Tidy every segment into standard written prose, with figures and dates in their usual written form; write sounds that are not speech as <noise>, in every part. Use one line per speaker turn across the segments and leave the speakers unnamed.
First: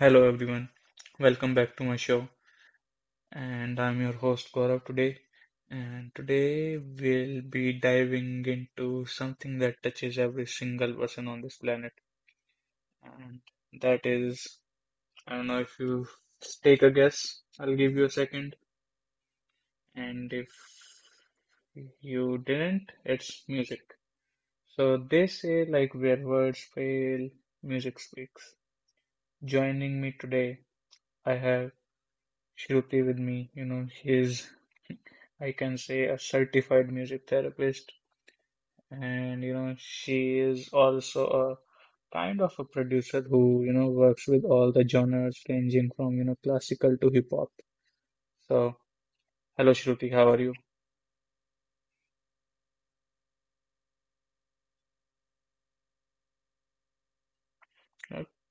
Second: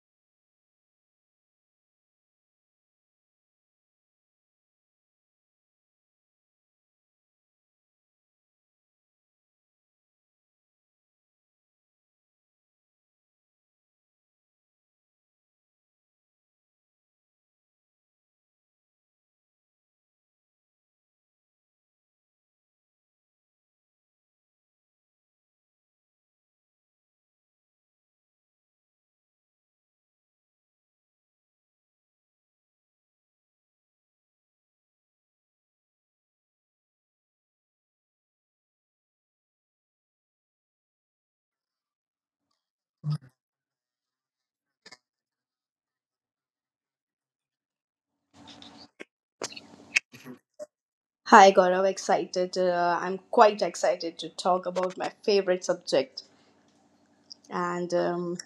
Hello everyone, welcome back to my show, and I'm your host Gaurav today. And today we'll be diving into something that touches every single person on this planet, and that is I don't know if you take a guess, I'll give you a second, and if you didn't, it's music. So they say, like, where words fail, music speaks. Joining me today, I have Shruti with me. You know, she's I can say a certified music therapist, and you know, she is also a kind of a producer who, you know, works with all the genres ranging from, you know, classical to hip hop. So, hello Shruti, how are you?
Hi Gaurav, excited. I'm quite excited to talk about my favorite subject. And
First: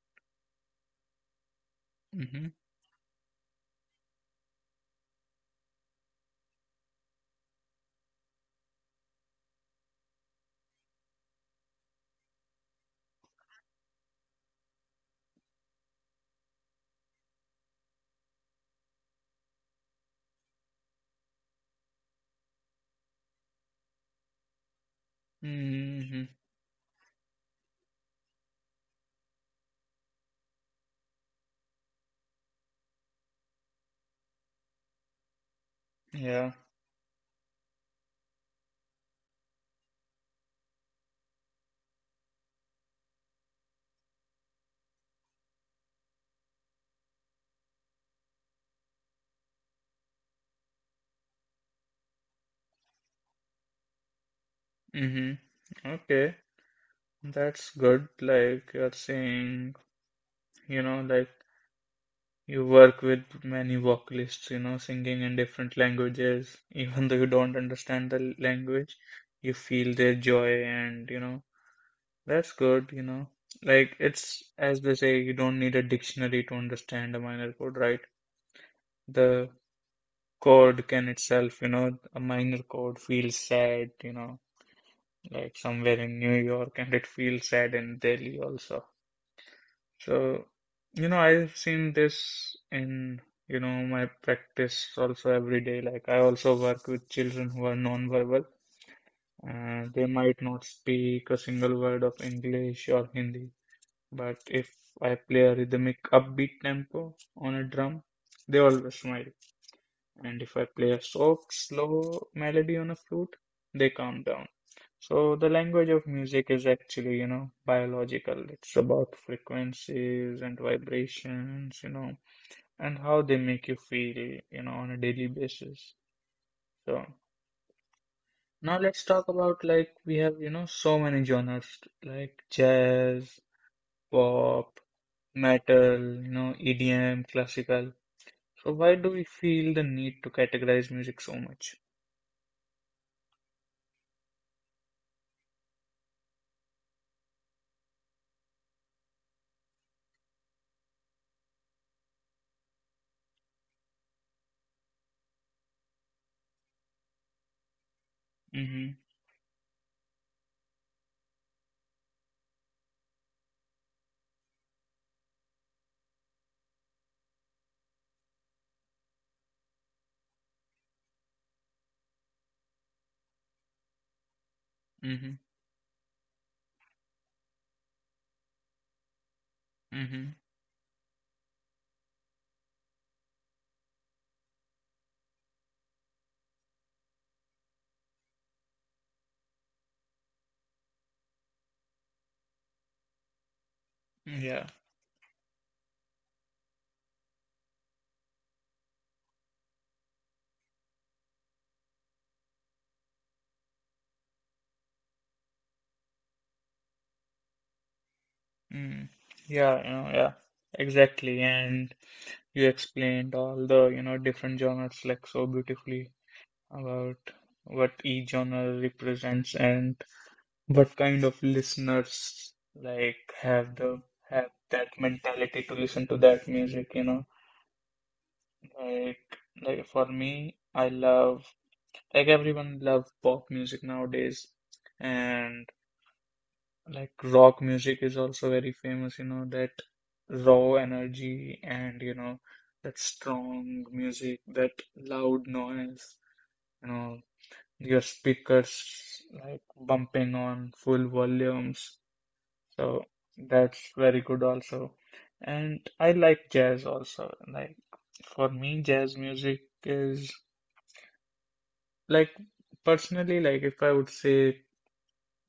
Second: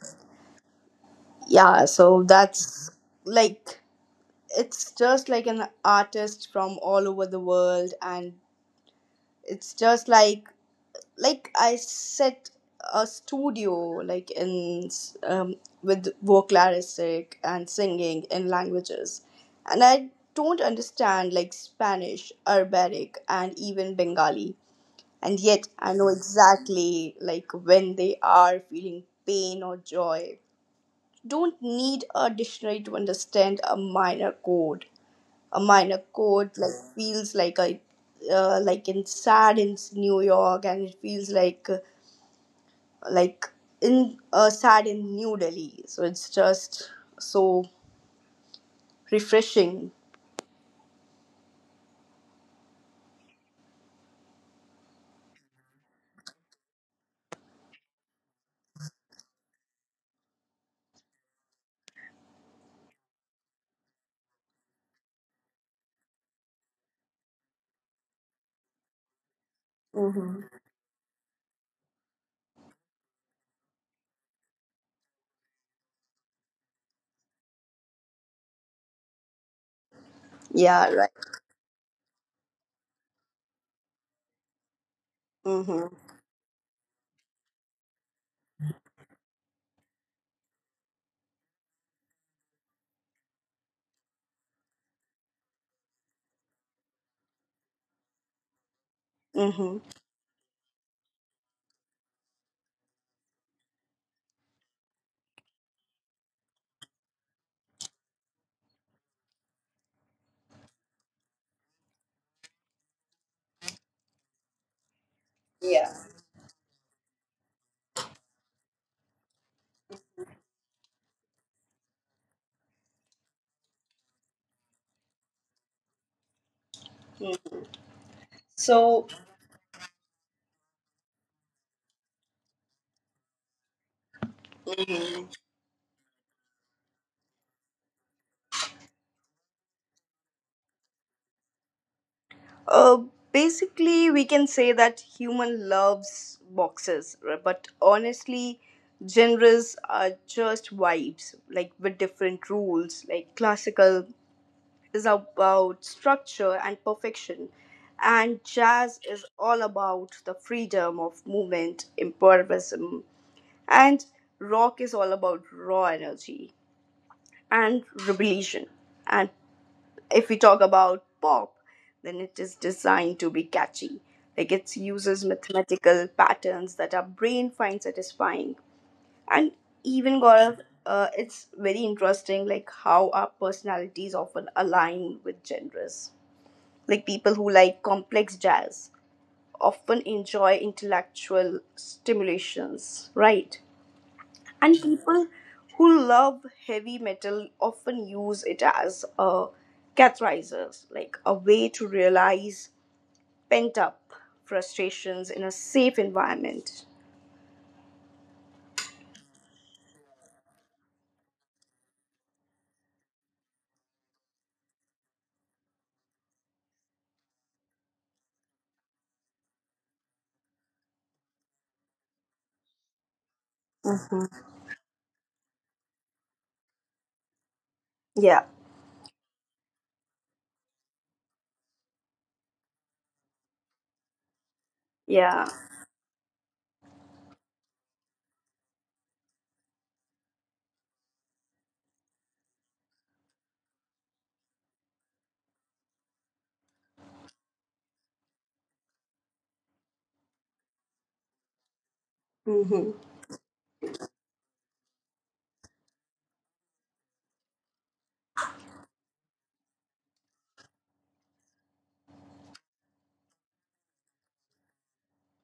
yeah, so
Mm-hmm.
that's like, It's just like an artist from all over the world. And it's just like I set a studio like in um, with vocalistic and singing in languages. And I don't understand like Spanish, Arabic, and even Bengali, and yet I know
Mm-hmm.
exactly like when they are feeling pain or joy. Don't need a dictionary to understand a minor chord. A minor
Yeah.
chord like feels like a like in sad in New York, and it feels like in sad in New Delhi. So it's just so refreshing.
Mm-hmm. Okay. That's good. Like you're saying, you know, like you work with many vocalists, you know, singing in different languages. Even though you don't understand the language, you feel their joy, and you know, that's good, you know. Like, it's as they say, you don't need a dictionary to understand a minor chord, right? The chord
Yeah.
can
Right.
itself, you know, a minor chord feels sad, you know, like
Mhm.
somewhere in New York, and it feels sad in Delhi also. So, you know, I've seen this in, you know, my practice also every day. Like, I also work with children who are non-verbal,
Mhm.
and they might not speak a single word of English or Hindi. But if I play a rhythmic upbeat tempo on a drum, they always smile. And if I play a soft, slow melody on a flute, they calm down. So the language
Yeah.
of music is actually, you know, biological. It's about frequencies and vibrations, you know, and how they make you feel, you know, on a daily basis. So
Mm.
now let's
So
talk about like we have, you know, so many genres like jazz, pop, metal, you know, EDM, classical. So why do we feel the need to categorize music so much?
Uh, Basically, we can say that human loves boxes, but honestly, genres are just vibes, like with different rules. Like classical is about structure and perfection, and
Mm-hmm.
jazz is all about the freedom of movement, improvisation, and rock is all about raw energy and rebellion, and if we talk about pop, then it is designed to be catchy. Like it uses
Mm-hmm.
mathematical patterns that our brain finds satisfying. And even
Mm-hmm.
Gaurav, it's very interesting like how our personalities often align with genres. Like people who like complex jazz often enjoy intellectual stimulations, right?
Yeah.
And people who love heavy metal often use it as a catharsis, like a way to realize pent up frustrations in a safe environment.
Mm. Yeah, you know, yeah. Exactly. And you explained all the, you know, different genres like so beautifully about what each genre represents and what kind of listeners like have the
Hmm.
have that mentality to listen to that music, you know.
Yeah,
Like like for me, I love like everyone love pop music nowadays.
yeah.
And. Like rock music is also very famous, you know, that raw energy and, you know, that strong music, that loud noise, you know, your speakers like bumping on full volumes.
Mm-hmm.
So that's very good also. And I like jazz also. Like for me, jazz music is like personally, like if I would say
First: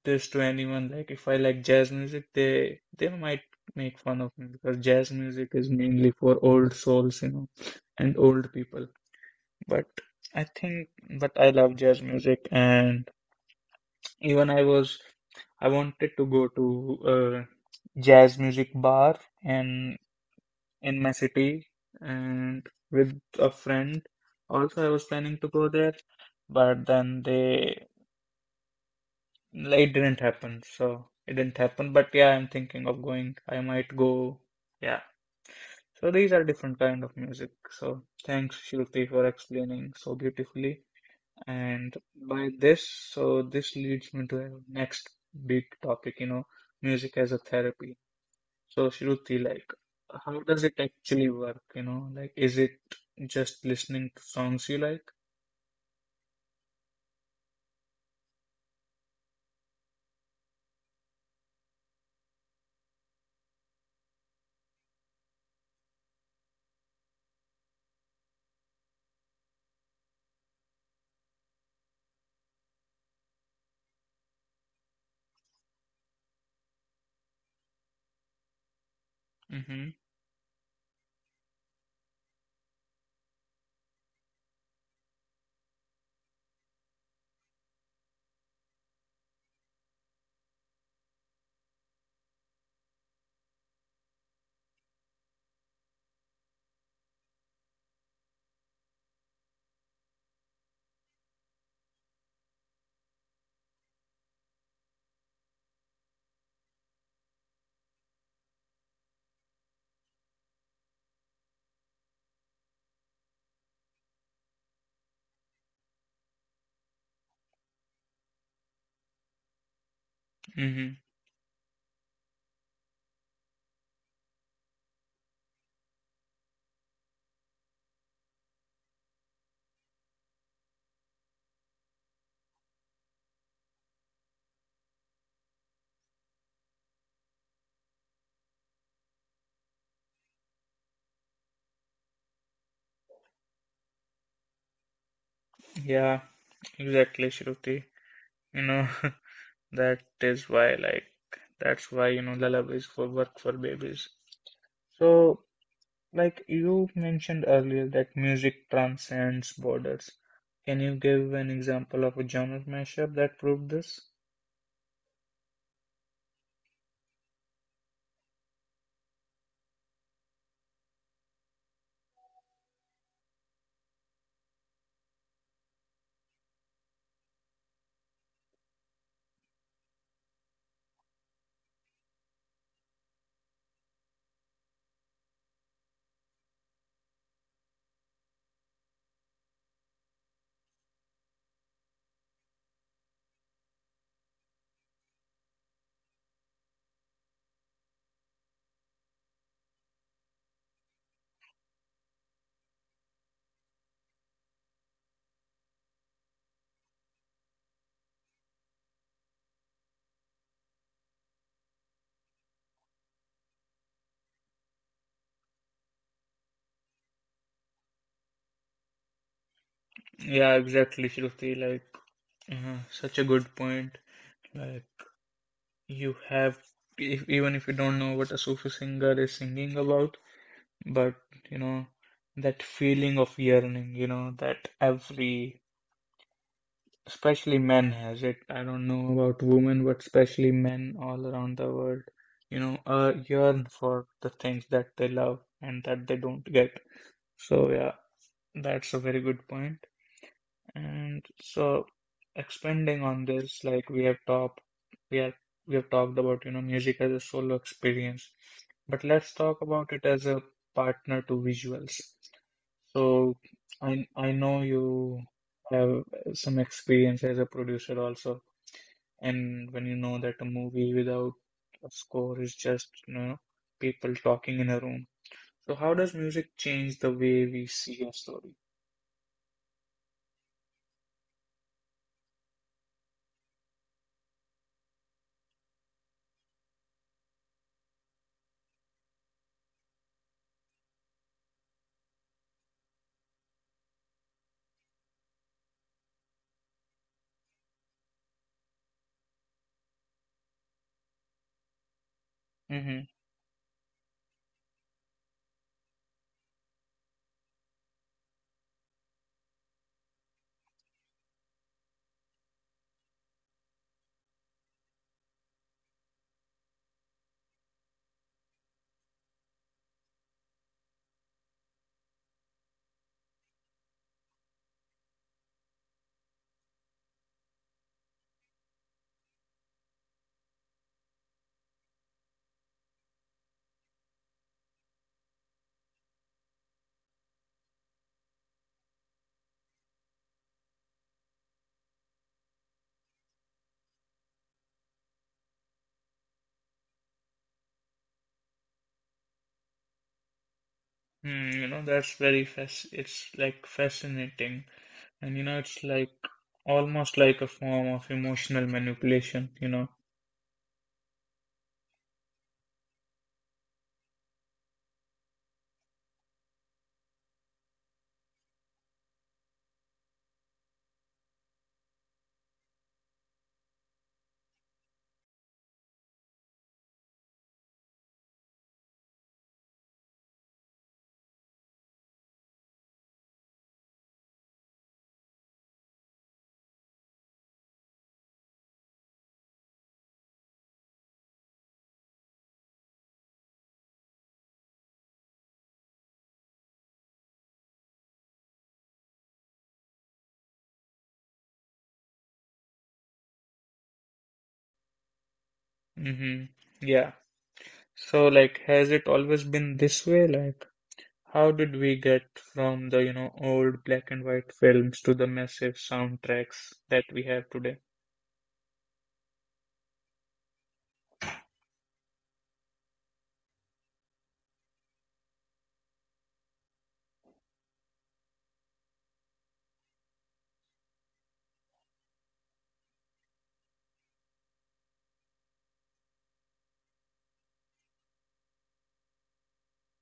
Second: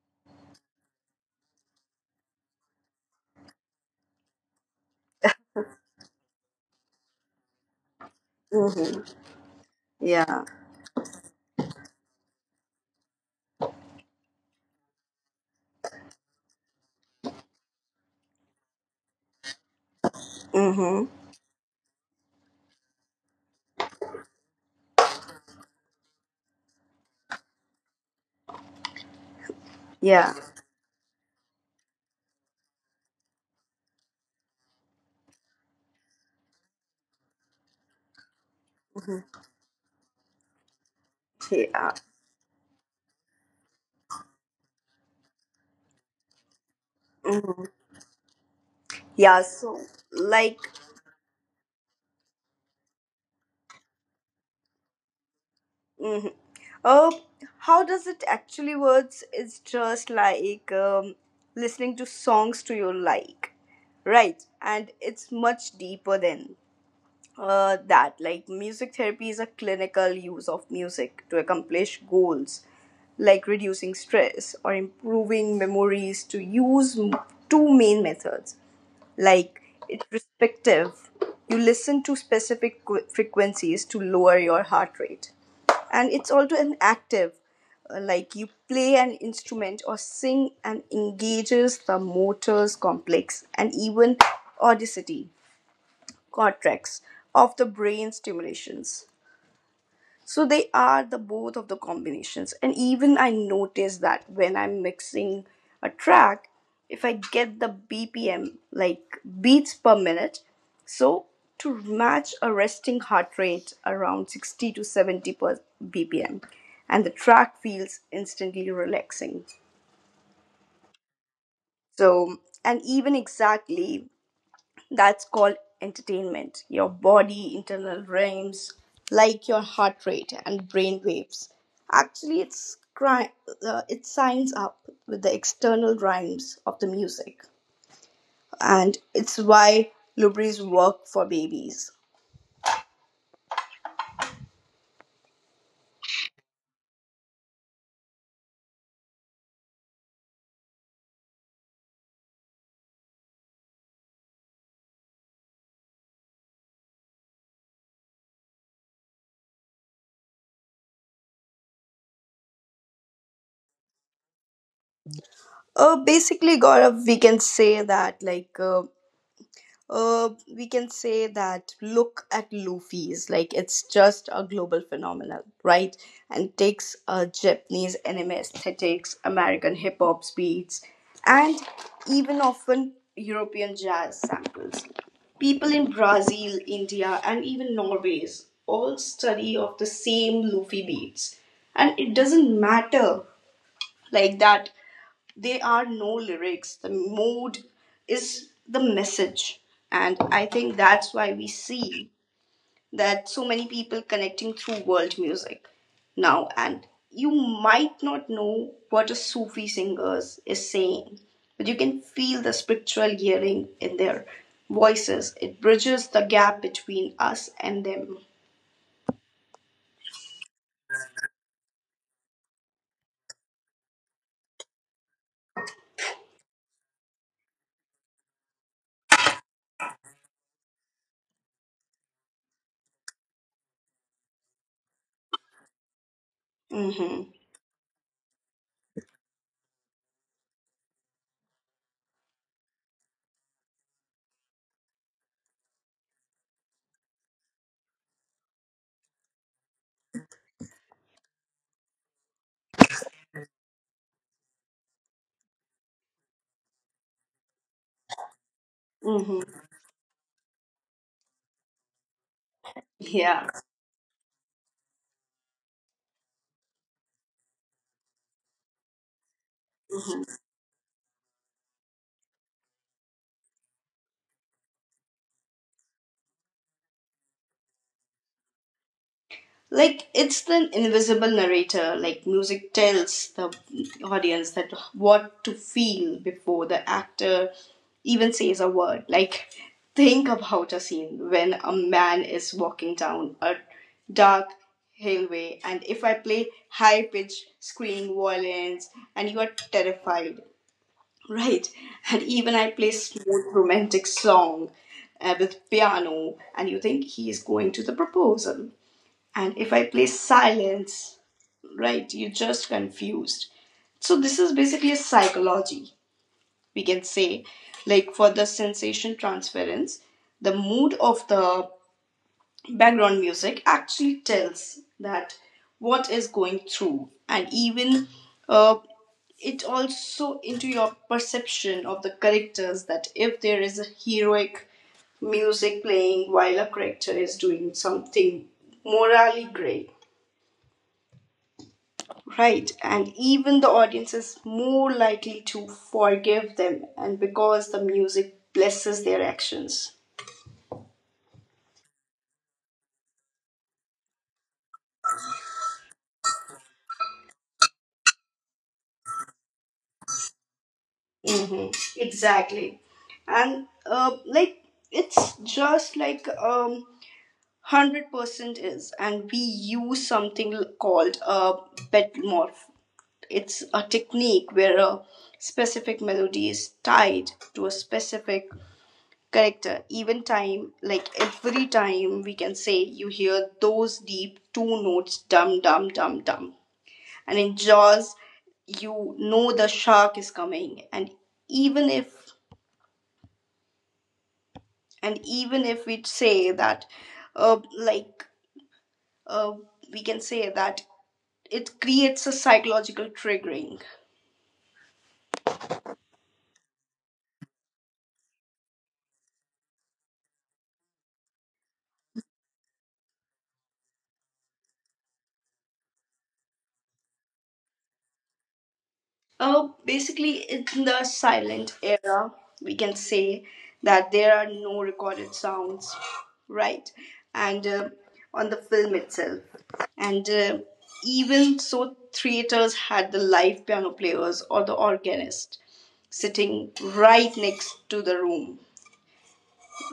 this to anyone. Like if I like jazz music, they might make fun of me because jazz music is mainly for old souls, you know, and old people.
Mm-hmm.
But
Yeah.
I think, but I love jazz music, and even I wanted to go to a jazz music bar in
Mm-hmm.
my city and with a friend. Also, I was planning to go there, but then they Like, It didn't
Yeah.
happen, so it didn't happen. But yeah, I'm thinking of going. I might go. Yeah. So these are different kind of music. So thanks, Shruti, for explaining so beautifully. And
Yeah.
by this, so this leads me to our next big topic, you know, music as a
Mm-hmm.
therapy. So
Yeah.
Shruti, like,
So,
how
like,
does it actually work? You know, like, is it just listening to songs you like?
Uh, how does it actually works is just listening to songs to your like, right? And it's much deeper than that. Like music therapy is a clinical use of music to accomplish goals, like reducing stress or improving memories. Two main methods, like
Mm-hmm.
irrespective, you listen to specific frequencies to lower your heart rate, and it's also an active like you play an instrument or sing and engages the motors complex and even audacity cortex of the brain stimulations, so they are the both of the combinations. And even I notice that when I'm mixing a track, if I get the BPM, like beats per minute, so to match a resting heart rate around 60 to 70 per BPM, and the track feels instantly relaxing.
Mm-hmm.
So, and even exactly, that's called entertainment. Your body internal rhythms like your heart rate and brain waves. Actually, it signs up with the external rhymes of the music, and it's why lubri's work for babies.
Yeah, exactly, Shruti. You know. <laughs> That is why, like, that's why, you know, lullabies for work for babies. So, like you mentioned earlier, that music transcends borders. Can you give an example of a genre mashup that proved this?
Basically, Gaurav, we can say that uh, we can say that look at Luffy's. Like it's just a global phenomenon, right? And takes Japanese anime aesthetics, American hip hop beats, and even often European jazz samples. People in Brazil, India, and even Norway's all study of the same Luffy beats, and it doesn't matter like that there are no lyrics. The mood is the message. And I think that's why we see that so many people connecting through world music now. And you might not know what a Sufi singer is saying, but you can feel the spiritual gearing in their voices. It bridges the gap between us and them.
Yeah, exactly, Shruti. Like, such a good point. Like, you have, if, even if you don't know what a Sufi singer is singing about, but you know, that feeling of yearning, you know, that every
Mm-hmm.
especially men has it. I don't know about women, but especially men all around the world, you know, yearn for the things that they love and that they don't get. So yeah, that's a very good point. And so expanding on this, like we have talked, we have we have talked about, you know, music as a solo experience, but let's talk
Mm-hmm.
about it as a partner to visuals. So
Yeah.
I know you have some experience as a producer also, and when you know
Mhm.
that a movie without a score is just, you know, people talking in a room. So how does music change the way we see a story?
Like it's the invisible narrator, like music tells the audience that what to feel before the actor even says a word. Like think about a scene when a man is walking down a dark hallway, and if I play high pitched screaming violins and you are terrified, right? And even I play smooth romantic song with piano and you think he is going to the proposal, and if I play silence, right, you're just confused. So this is basically a psychology, we can say, like for the sensation transference, the mood of the background music actually tells that what is going through, and even uh, it also into your perception of the characters, that if there is a heroic music playing while a character is doing something morally great, right, and even the audience is more likely to forgive them, and because the music blesses their actions.
Hmm, you know, that's very fas it's like fascinating. And you know, it's like almost like a form of emotional manipulation, you know.
Hmm. Exactly, and like it's just like 100% is, and we use something called a bet morph. It's a technique where a specific melody is tied to a specific correct. Even time, like every time, we can say you hear those deep two notes, dum dum dum dum. And in Jaws, you know the shark is coming. Even if and even if we say that uh, like uh, we can say that it creates a psychological triggering.
Hmm. Yeah. So like has it always been this way? Like how did we get from the, you know, old black and white films to the massive soundtracks that we have today?
Oh, basically, in the silent era, we can say that there are no recorded sounds, right? And on the film itself. And even so, theaters had the live piano players or the organist sitting right next to the room,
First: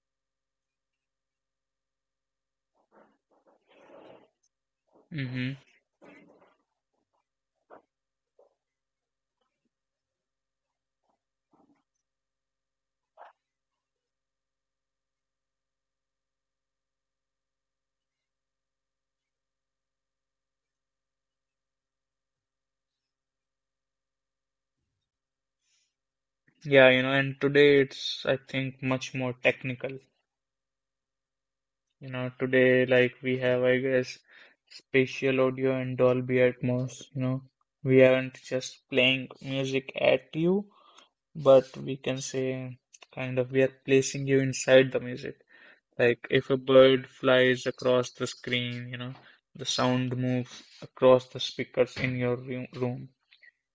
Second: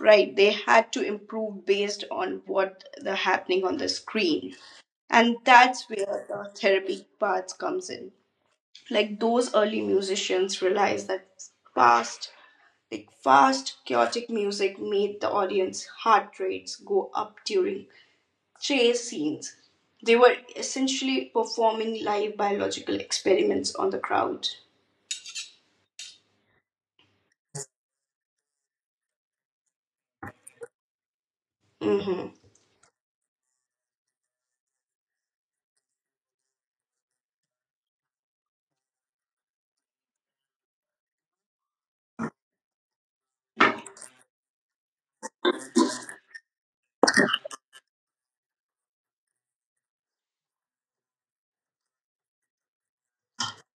right? They had to improve based on what the happening on the screen. And
Hmm.
that's where the therapy part comes in, like those early musicians realized that fast fast chaotic music made the audience heart rates go up during chase scenes. They were essentially performing live biological experiments on the crowd.
Yeah, you know, and today it's I think much more technical. You
Hmm.
know, today, like we have, I guess, spatial audio and Dolby Atmos. You know, we aren't just playing music at you, but we can say kind of we are placing you inside the music. Like if a bird flies across the screen, you know, the sound moves across the speakers in your room.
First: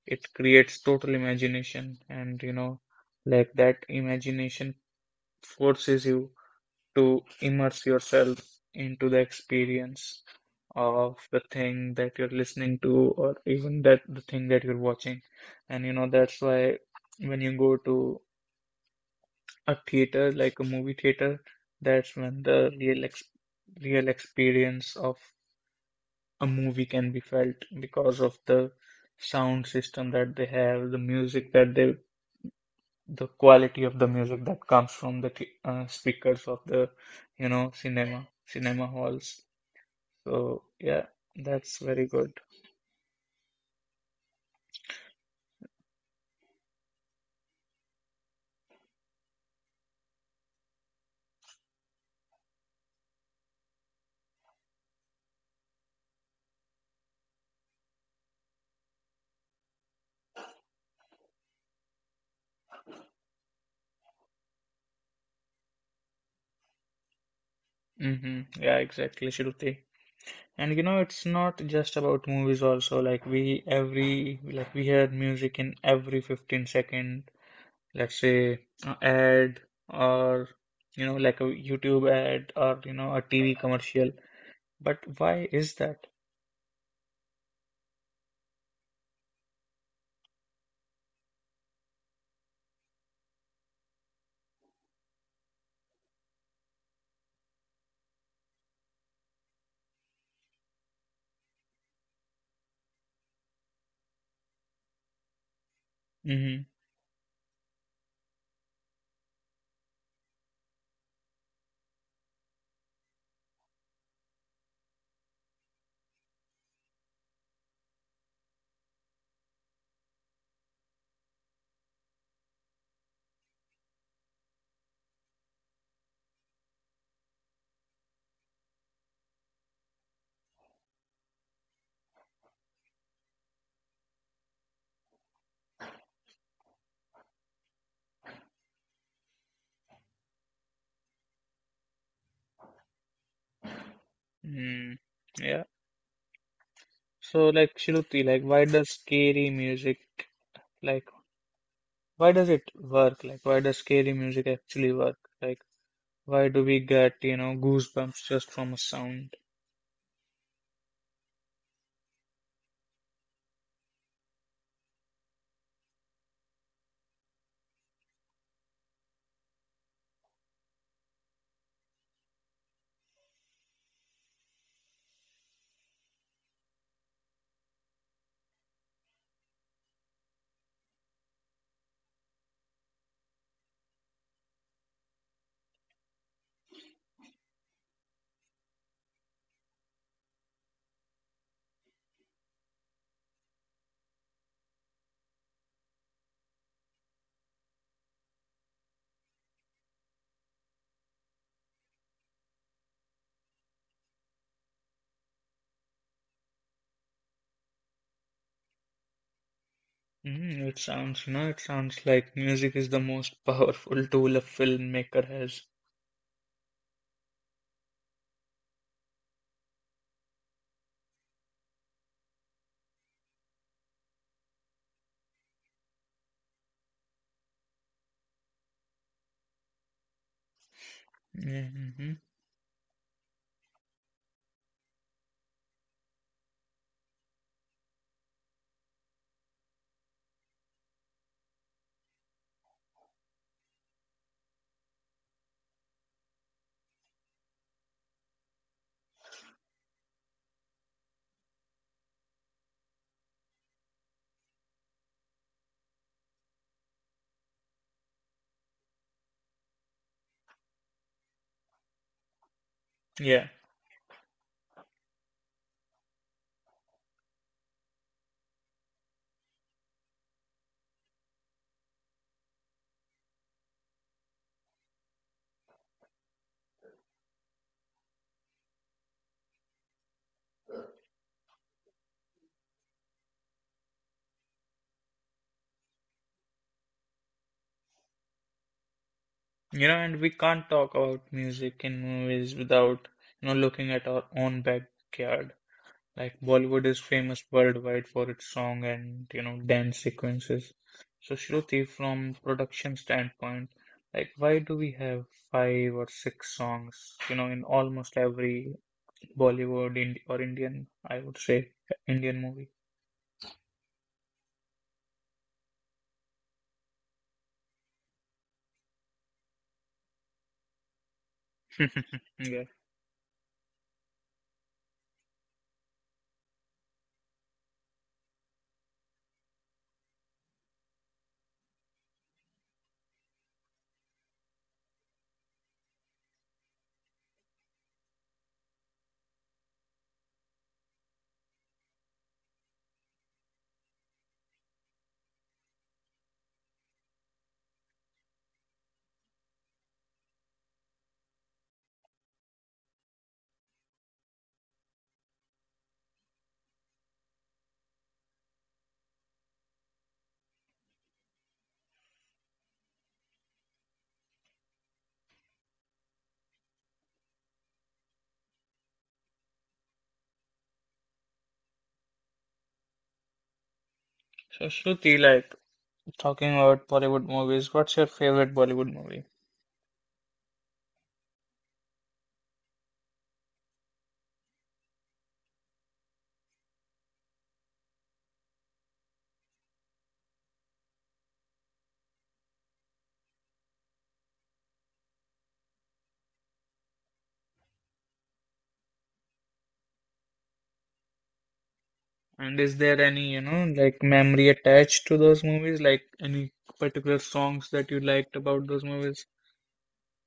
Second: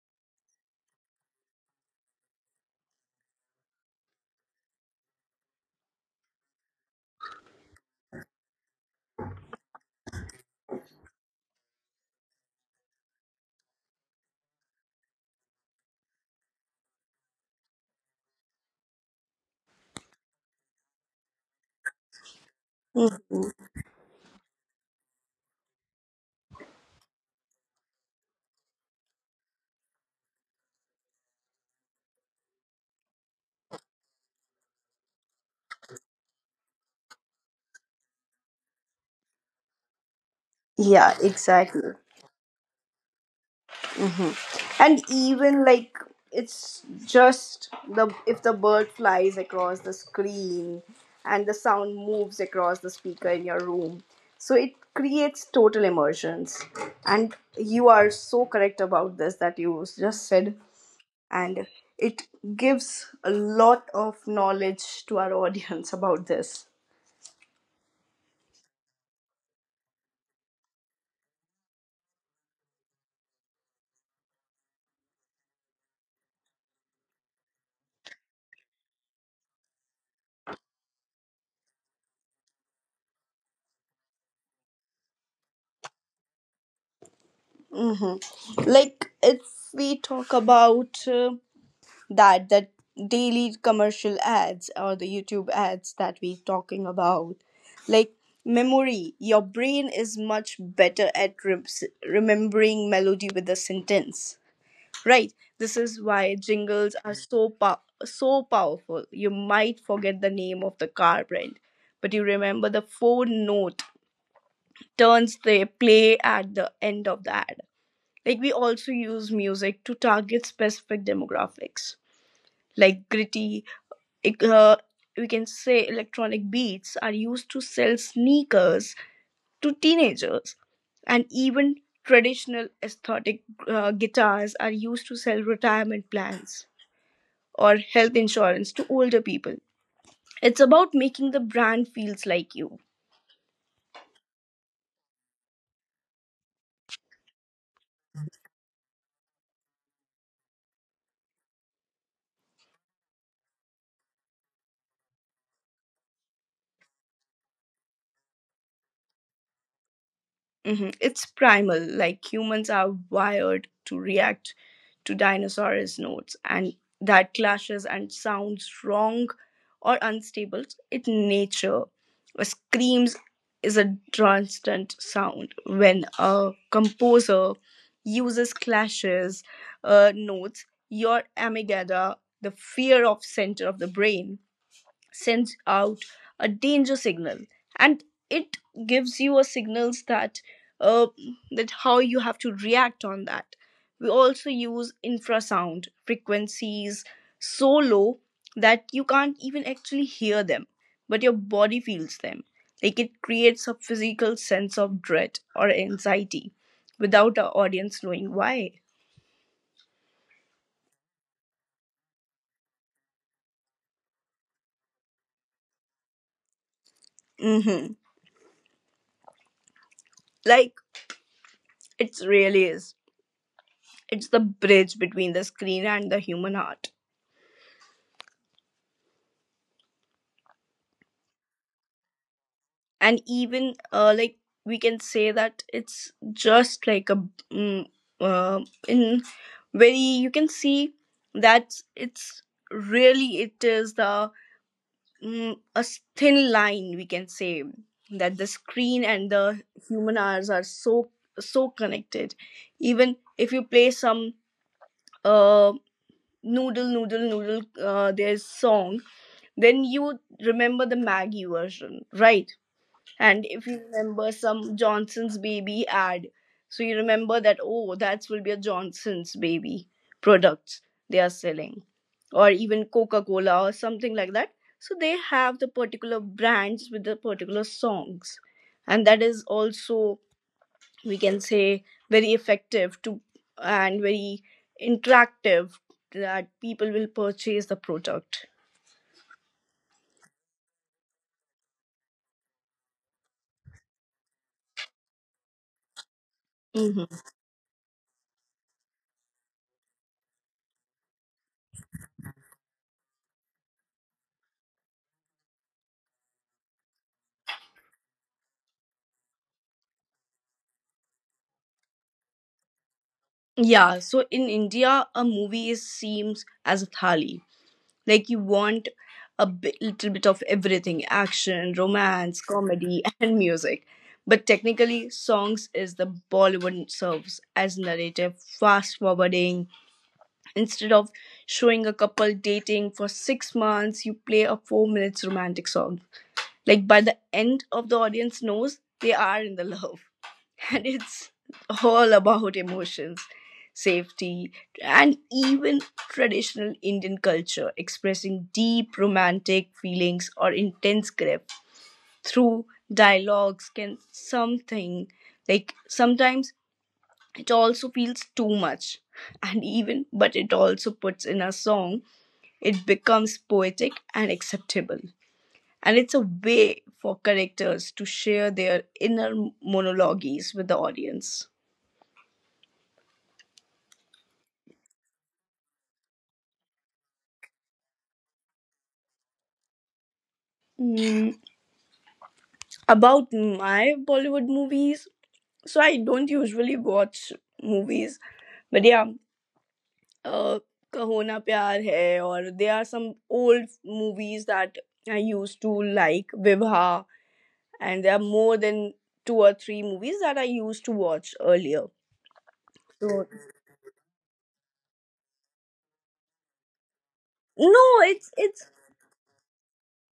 It creates total imagination, and you know, like that imagination forces you to immerse yourself into the experience of the thing that you're listening to or even that the thing that you're watching. And you know, that's why when you go to a theater, like a movie theater, that's when the real ex
Hmm.
real experience of a movie can be felt because of the sound system that they have, the music that they, the quality of the music that comes from the th speakers of the, you know, cinema halls. So yeah,
Yeah,
that's
exactly.
very good.
Mhm. And even like it's just the if the bird flies across the screen and the sound moves across the speaker in your room. So it creates total immersions. And you are so correct about this that you just said. And it gives a lot of knowledge to our <laughs> audience about this.
Hmm. Yeah, exactly, Shruti. And you know, it's not just about movies also. Like we every like we hear music in every 15-second, let's say ad or you know like a YouTube ad or you know a TV commercial. But why is that?
Like if we talk about that the daily commercial ads or the YouTube ads that we're talking about. Like memory, your brain is much better at remembering melody with a sentence, right? This is why
Mm-hmm.
jingles are so powerful. You might forget the name of the car brand, but you remember the four note turns they play at the end of the ad. Like we also use music to target specific demographics like gritty, uh, we can say electronic beats are used to sell sneakers to teenagers, and even traditional aesthetic guitars are used to sell retirement plans or health insurance to older people. It's about making the brand feels like you.
Mm, yeah. So like Shruti, like why does scary music like why does it work? Like why does scary music actually work? Like. Why do we get, you know, goosebumps just from a sound?
Mhm. It's primal, like humans are wired to react to dinosaurs' notes, and that clashes and sounds wrong or unstable. It nature. A screams is a constant sound. When a composer uses clashes notes, your amygdala, the fear of center of the brain, sends out a danger signal, and it gives you a signals that uh, that how you have to react on that. We also use infrasound frequencies so low that you can't even actually hear them, but your body feels them, like it creates a physical sense of dread or anxiety without our audience knowing why.
Mm, it sounds, you know, it sounds like music is the most <laughs> powerful tool a filmmaker has.
Hmm. Like it really is, it's the bridge between the screen and the human heart,
Hmm.
and even like we can say that it's just like a mm, uh, in very you can see that it's really it is the a thin line, we can say, that the screen and the human hours are so so connected. Even if you play some uh noodle noodle noodle there's song, then you would remember the maggie version, right? And
Yeah,
if you remember some Johnson's baby ad, so you remember that, oh, that will be a Johnson's baby products they are selling, or even Coca Cola or something like that. So they have the particular brands with the particular songs. And that is also, we can say, very effective to and very interactive that people will purchase the product.
you know, and we can't talk about music in movies without, you know, looking at our own backyard. Like Bollywood is
Mhm.
famous worldwide for its song and, you know, dance sequences. So, Shruti, from production standpoint, like why do we have five or six songs, you know, in almost every Bollywood Ind or Indian, I would say Indian movie.
Yeah, so in India, a movie is seems as a thali. Like you want a bit, little bit of everything: action,
<laughs>
romance,
Yeah.
comedy, <laughs> and music. But technically, songs is the Bollywood serves as narrative, fast forwarding. Instead of showing a couple dating for 6 months, you play a 4 minutes romantic song. Like by the end of the audience knows they are in the love. <laughs> And it's all about emotions, safety, and even traditional Indian culture expressing deep romantic feelings or intense grief through dialogues can something like sometimes it also feels too much, and even but it also puts in a song, it becomes poetic and acceptable, and it's a way for characters to share their inner monologues with the audience.
So Shruti, like talking about Bollywood movies, what's your favorite Bollywood movie?
Mm, about my Bollywood movies, so I don't usually watch movies, but yeah, uh, Kahona Pyar Hai, or there are some old movies that I used to like, Vibha, and there are more than two or three movies that I used to watch earlier.
And is there any,
So
you know, like memory attached to those movies? Like any particular songs that
no,
you liked
it's
about
it's
those movies?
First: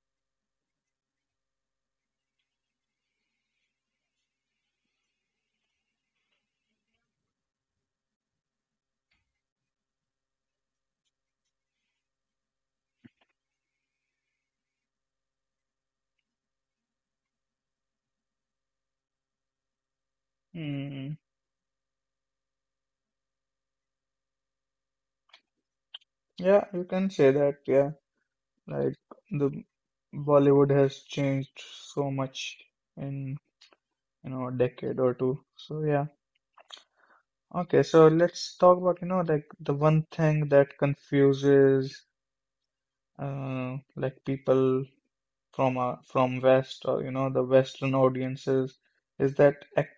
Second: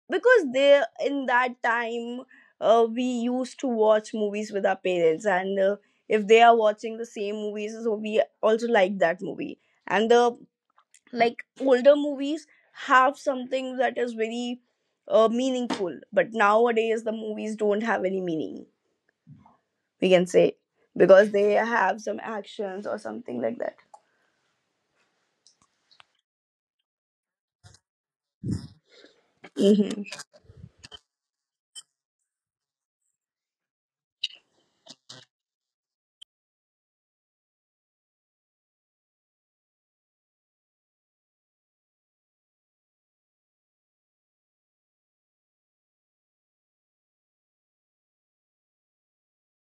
because they in that time, we used to watch movies with our parents, and if they are watching the same movies so we also like that movie. And the, like, older movies have something that is very meaningful, but nowadays the movies don't have any meaning, we can say,
Mm,
because they have some actions or something like that.
yeah, you can say that. Yeah, like the
Hmm.
Bollywood has changed so much in, you know, a decade or two. So yeah. Okay, so let's talk about, you know, like the one thing that confuses like people from West or you know the Western audiences is that act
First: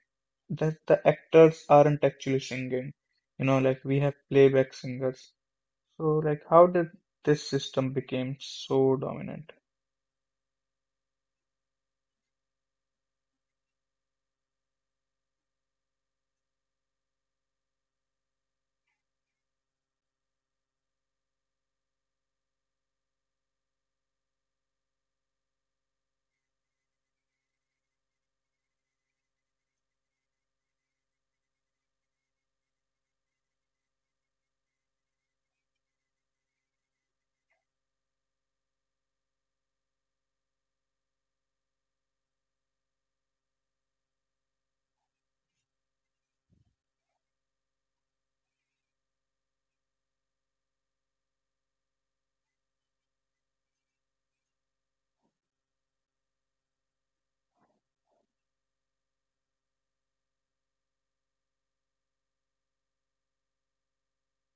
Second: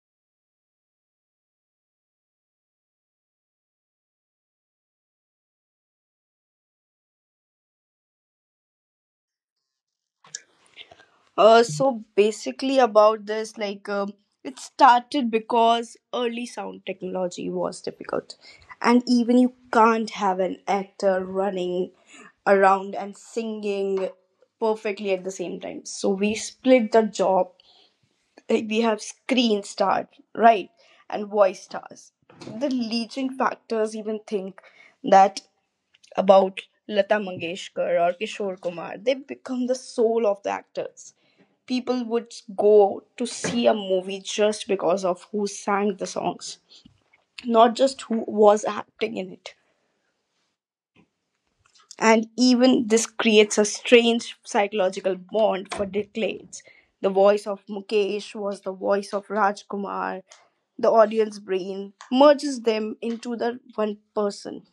that the actors aren't actually singing. You know, like we have playback singers. So like how did this system became so dominant?
So basically, about this, like, it started because early sound technology was difficult, and even you can't have an actor running around and singing perfectly at the same time. So we split the job. Like, we have screen stars, right, and voice stars. The leading factors even think that about Lata Mangeshkar or Kishore Kumar. They become the soul of the actors. People would go to see a movie just because of who sang the songs, not just who was acting in it. And even this creates a strange psychological bond for decades. The voice of Mukesh was the voice of Rajkumar. The audience brain merges them into the one person.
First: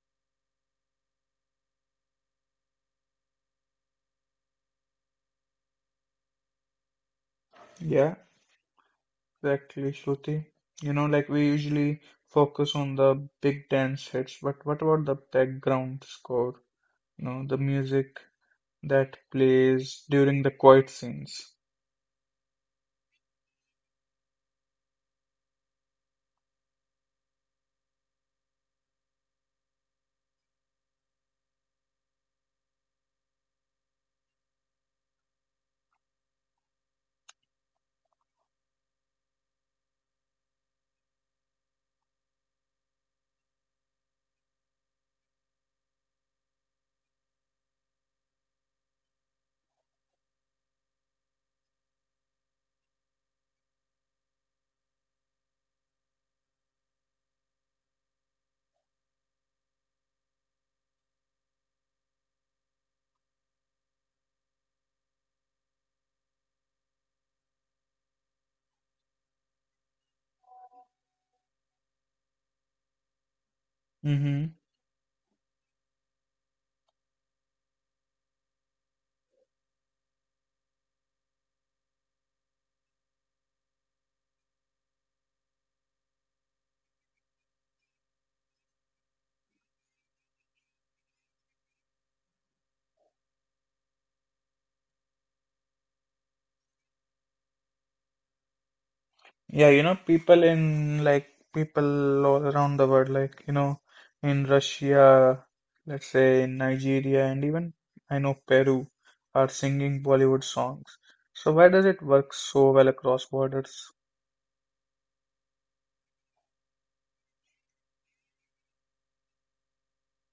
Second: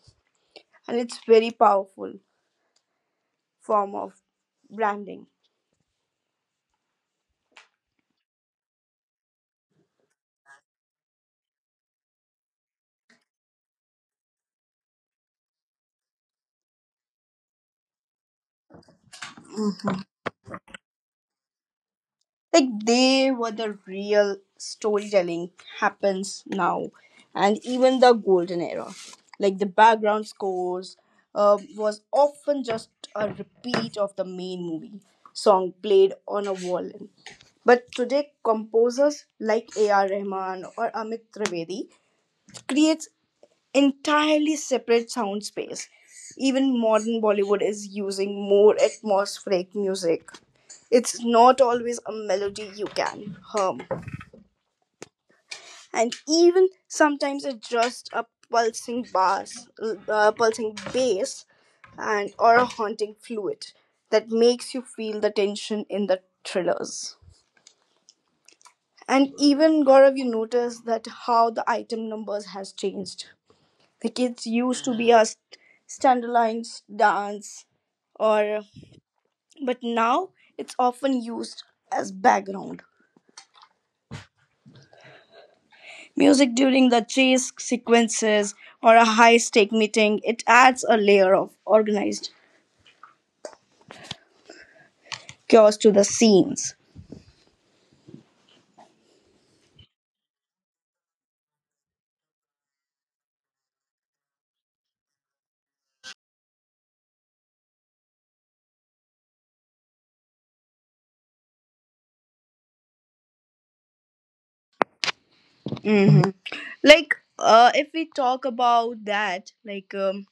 And it's very powerful form of branding.
Yeah, exactly, Shruti. You know, like we usually focus on the big dance hits, but what about the background score? You know, the music that plays during the quiet scenes.
Like, they were the real storytelling, happens now. And even the golden era, like, the background scores was often just a repeat of the main movie song played on a violin, but today composers like ar rahman or amit trivedi creates entirely separate sound space. Even modern Bollywood is using more atmospheric music. It's not always a melody you can hum, and even sometimes it's just a pulsing bass, uh, pulsing bass, and or a haunting fluid that makes you feel the tension in the thrillers. And even Gaurav, you notice that how the item numbers has changed. The kids
Hmm.
used to be a standalone dance, or, but now it's often used as background music during the chase sequences or a high-stake meeting. It adds a layer of organized chaos to the scenes.
Yeah, you know, people in like people all around the world, like you know, in Russia, let's say in Nigeria, and even I know Peru are singing Bollywood songs. So why does it work so well across borders?
Hmm. Like, if we talk about that, like.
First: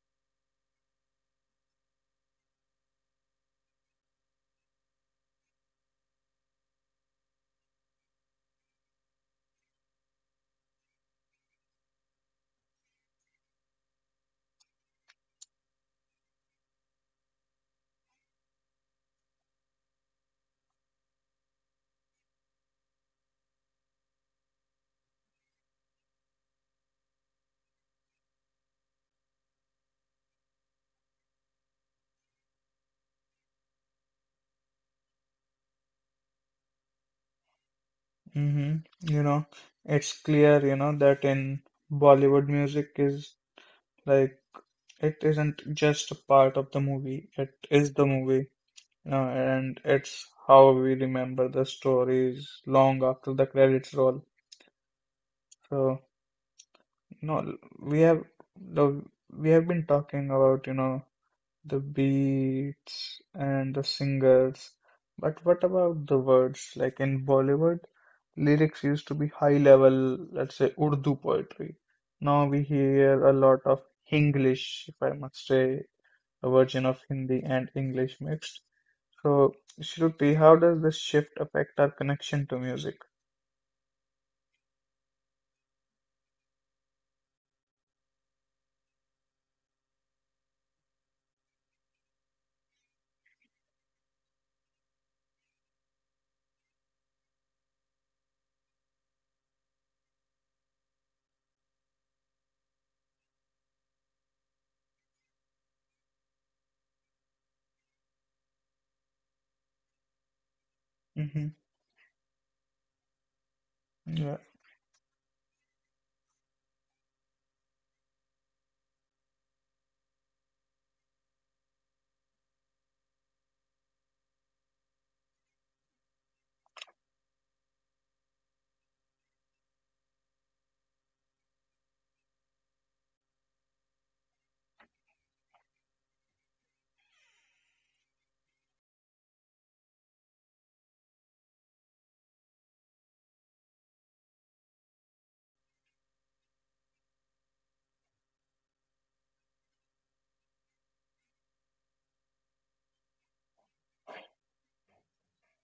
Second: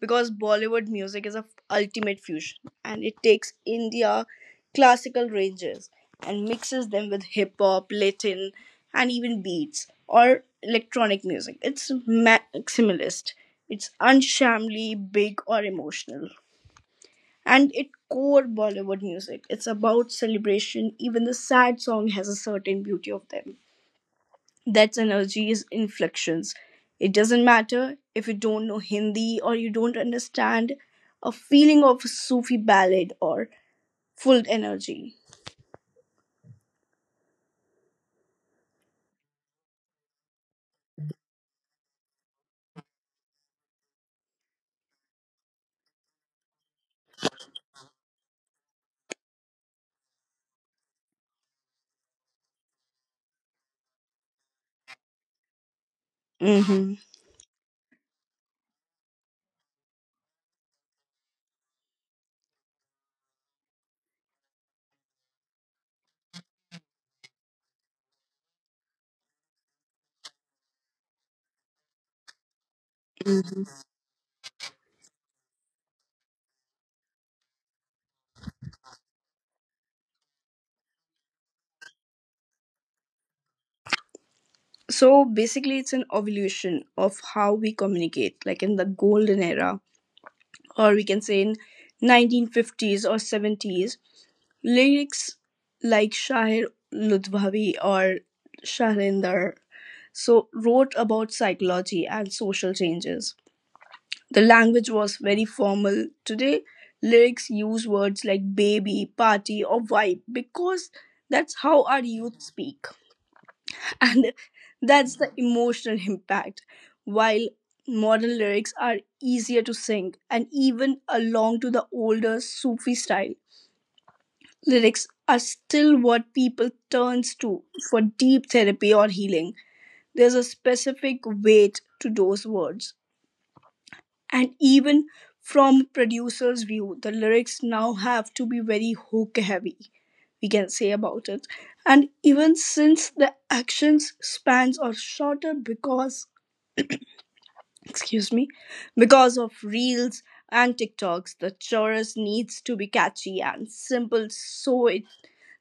Because Bollywood music is a ultimate fusion, and it takes India classical ranges and mixes them with hip hop, Latin, and even beats or electronic music. It's maximalist. It's unshamly big or emotional. And it core Bollywood music. It's about celebration. Even the sad song has a certain beauty of them. That's energy's inflections. It doesn't matter if you don't know Hindi or you don't understand a feeling of a Sufi ballad or full energy.
Hmm. You know, it's clear, you know, that in Bollywood music is like it isn't just a part of the movie, it is the movie. And it's how we remember the stories long after the credits roll. So,
Hmm.
you know, the we have been talking about, you know, the beats and the singers, but what about the words? Like in Bollywood, lyrics used to be high level, let's say Urdu poetry. Now we hear a lot of
Hmm.
Hinglish, if I must say, a version of Hindi and English mixed. So, Shruti, how does this shift affect our connection to music?
So basically, it's an evolution of how we communicate, like in the golden era, or we can say in 1950s or 70s, lyrics like Shahir Ludhvavi or Shahrinder so wrote about psychology and social changes. The language was very formal. Today, lyrics use words like baby, party, or vibe because
Mm-hmm.
that's how our youth speak. <laughs> And
Yeah.
that's the emotional impact. While modern lyrics are easier to sing and even along to, the older Sufi style lyrics are still what people turns to for deep therapy or healing. There's a specific weight to those words. And even from producer's view, the lyrics now have to be very hook heavy, we can say about it. And even since the actions spans are shorter because, excuse me, because of reels and TikToks, the chorus needs to be catchy and simple so it,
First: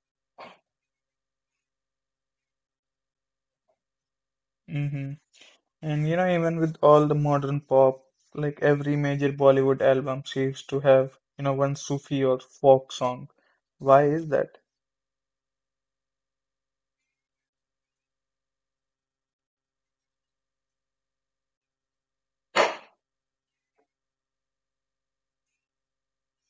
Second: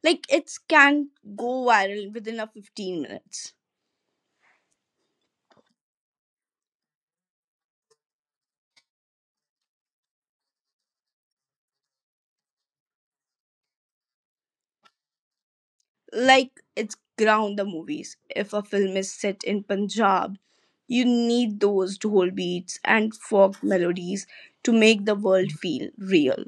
like, it can go viral within a 15 minutes.
Mm-hmm. And you know, even with all the modern pop, like every major Bollywood album seems to have, you know, one Sufi or folk song. Why is that?
Like, it's ground the movies. If a film is set in Punjab, you need those dhol beats and folk melodies to make the world feel real.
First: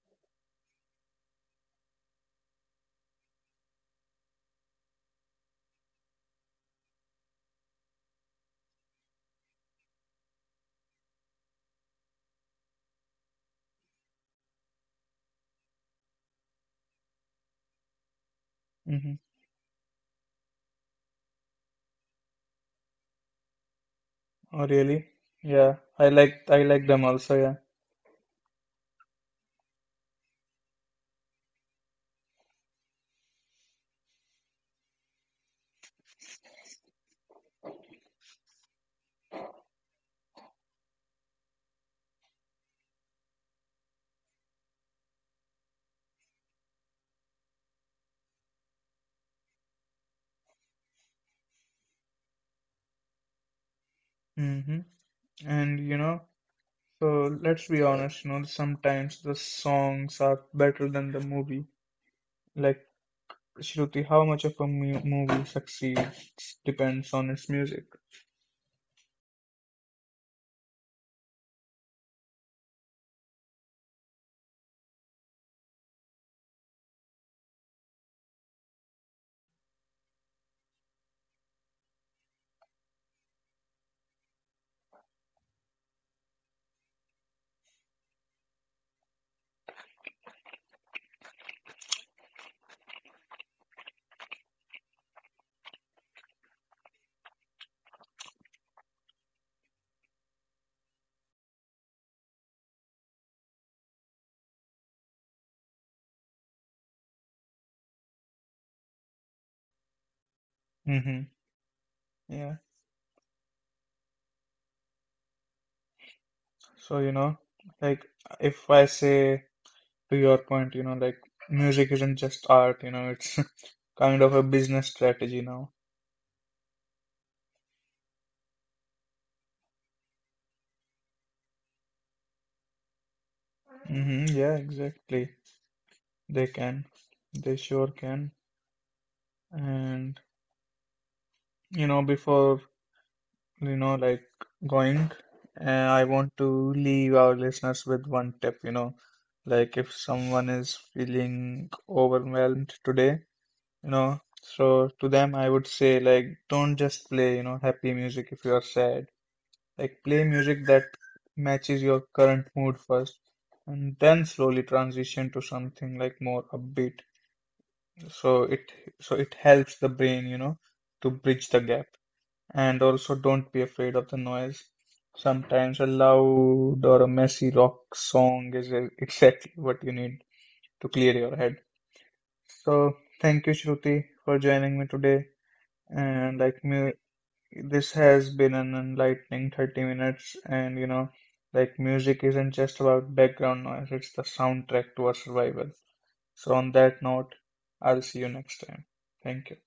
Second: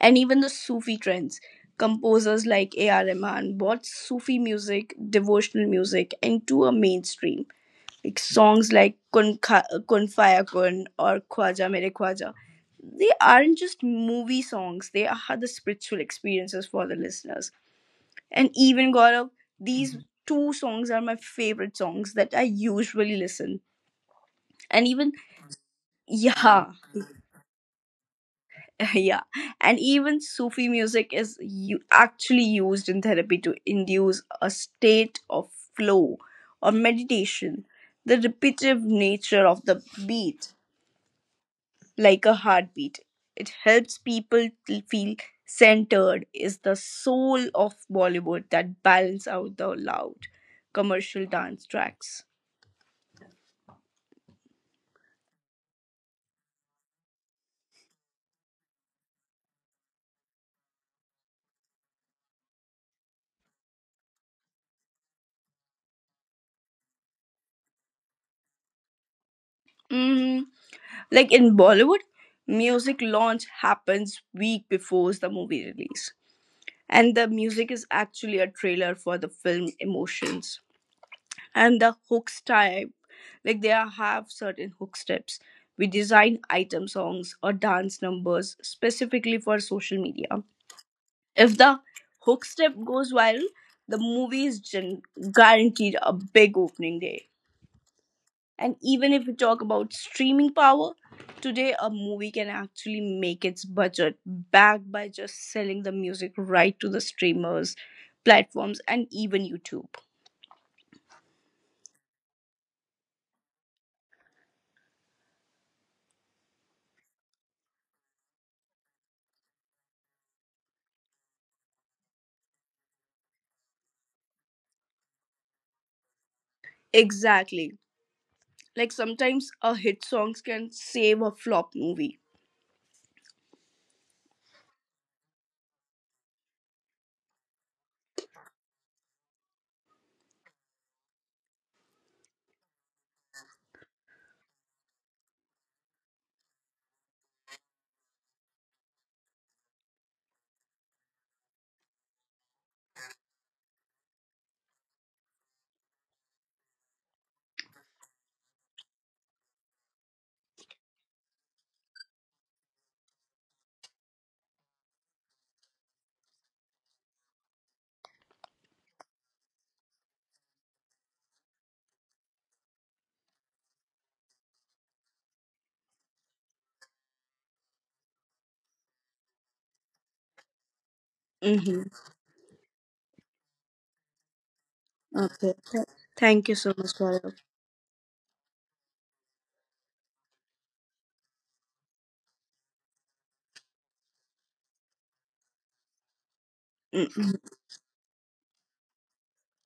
And even the Sufi trends. Composers like A.R. Rahman brought Sufi music, devotional music into a mainstream. Like songs like Kun, Kun Faya Kun or Khwaja Mere Khwaja. They aren't just movie songs, they are the spiritual experiences for the listeners. And even
Mm-hmm.
Gaurav, these Mhm. two songs are my favorite songs that I usually listen.
Oh,
And
really?
even
Yeah, I like I
yeah,
like them
<laughs>
also, yeah.
yeah, and even Sufi music is actually used in therapy to induce a state of flow or meditation. The repetitive nature of the beat, like a heartbeat, it helps people to feel centered. Is the soul of Bollywood that balance out the loud commercial dance tracks.
Mm-hmm. And you know, so let's be honest, you know, sometimes the songs are better than the movie. Like Shruti, how much of a mu movie succeeds depends on its music.
Hmm. Like, in Bollywood, music launch happens week before the movie release. And the music is actually a trailer for the film emotions. And the hooks type, like, they have certain hook steps. We design item songs or dance numbers specifically for social media. If the hook step goes viral, the movie is guaranteed a big opening day. And even if we talk about streaming power, today a movie can actually make its budget back by just selling the music right to the streamers, platforms, and even YouTube.
Hmm. Yeah. So, you know, like if I say to your point, you know, like music isn't just art, you know, it's <laughs> kind of a business strategy now.
Exactly. Like sometimes a hit songs can save a flop movie.
Hmm. Yeah, exactly. They can. They sure can. And, you know, before you know, like going, I want to leave our listeners with one tip, you know, like if someone is feeling overwhelmed today, you know, so to them I would say like don't just play, you know, happy music if you are sad. Like play music that matches your current mood first and then slowly transition to something like more upbeat. So it helps the brain, you know, to bridge the gap. And also, don't be afraid of the noise. Sometimes a loud or a messy rock song is exactly what you need to clear your head.
Mm-hmm.
So, thank you, Shruti, for joining me today.
Okay. Th-
And
Thank you
like
so
me,
much, Gaurav.
this has been an enlightening 30 minutes. And you know, like music isn't just about background noise, it's the soundtrack to our survival. So, on that note,
Mm.
I'll see you next time. Thank you.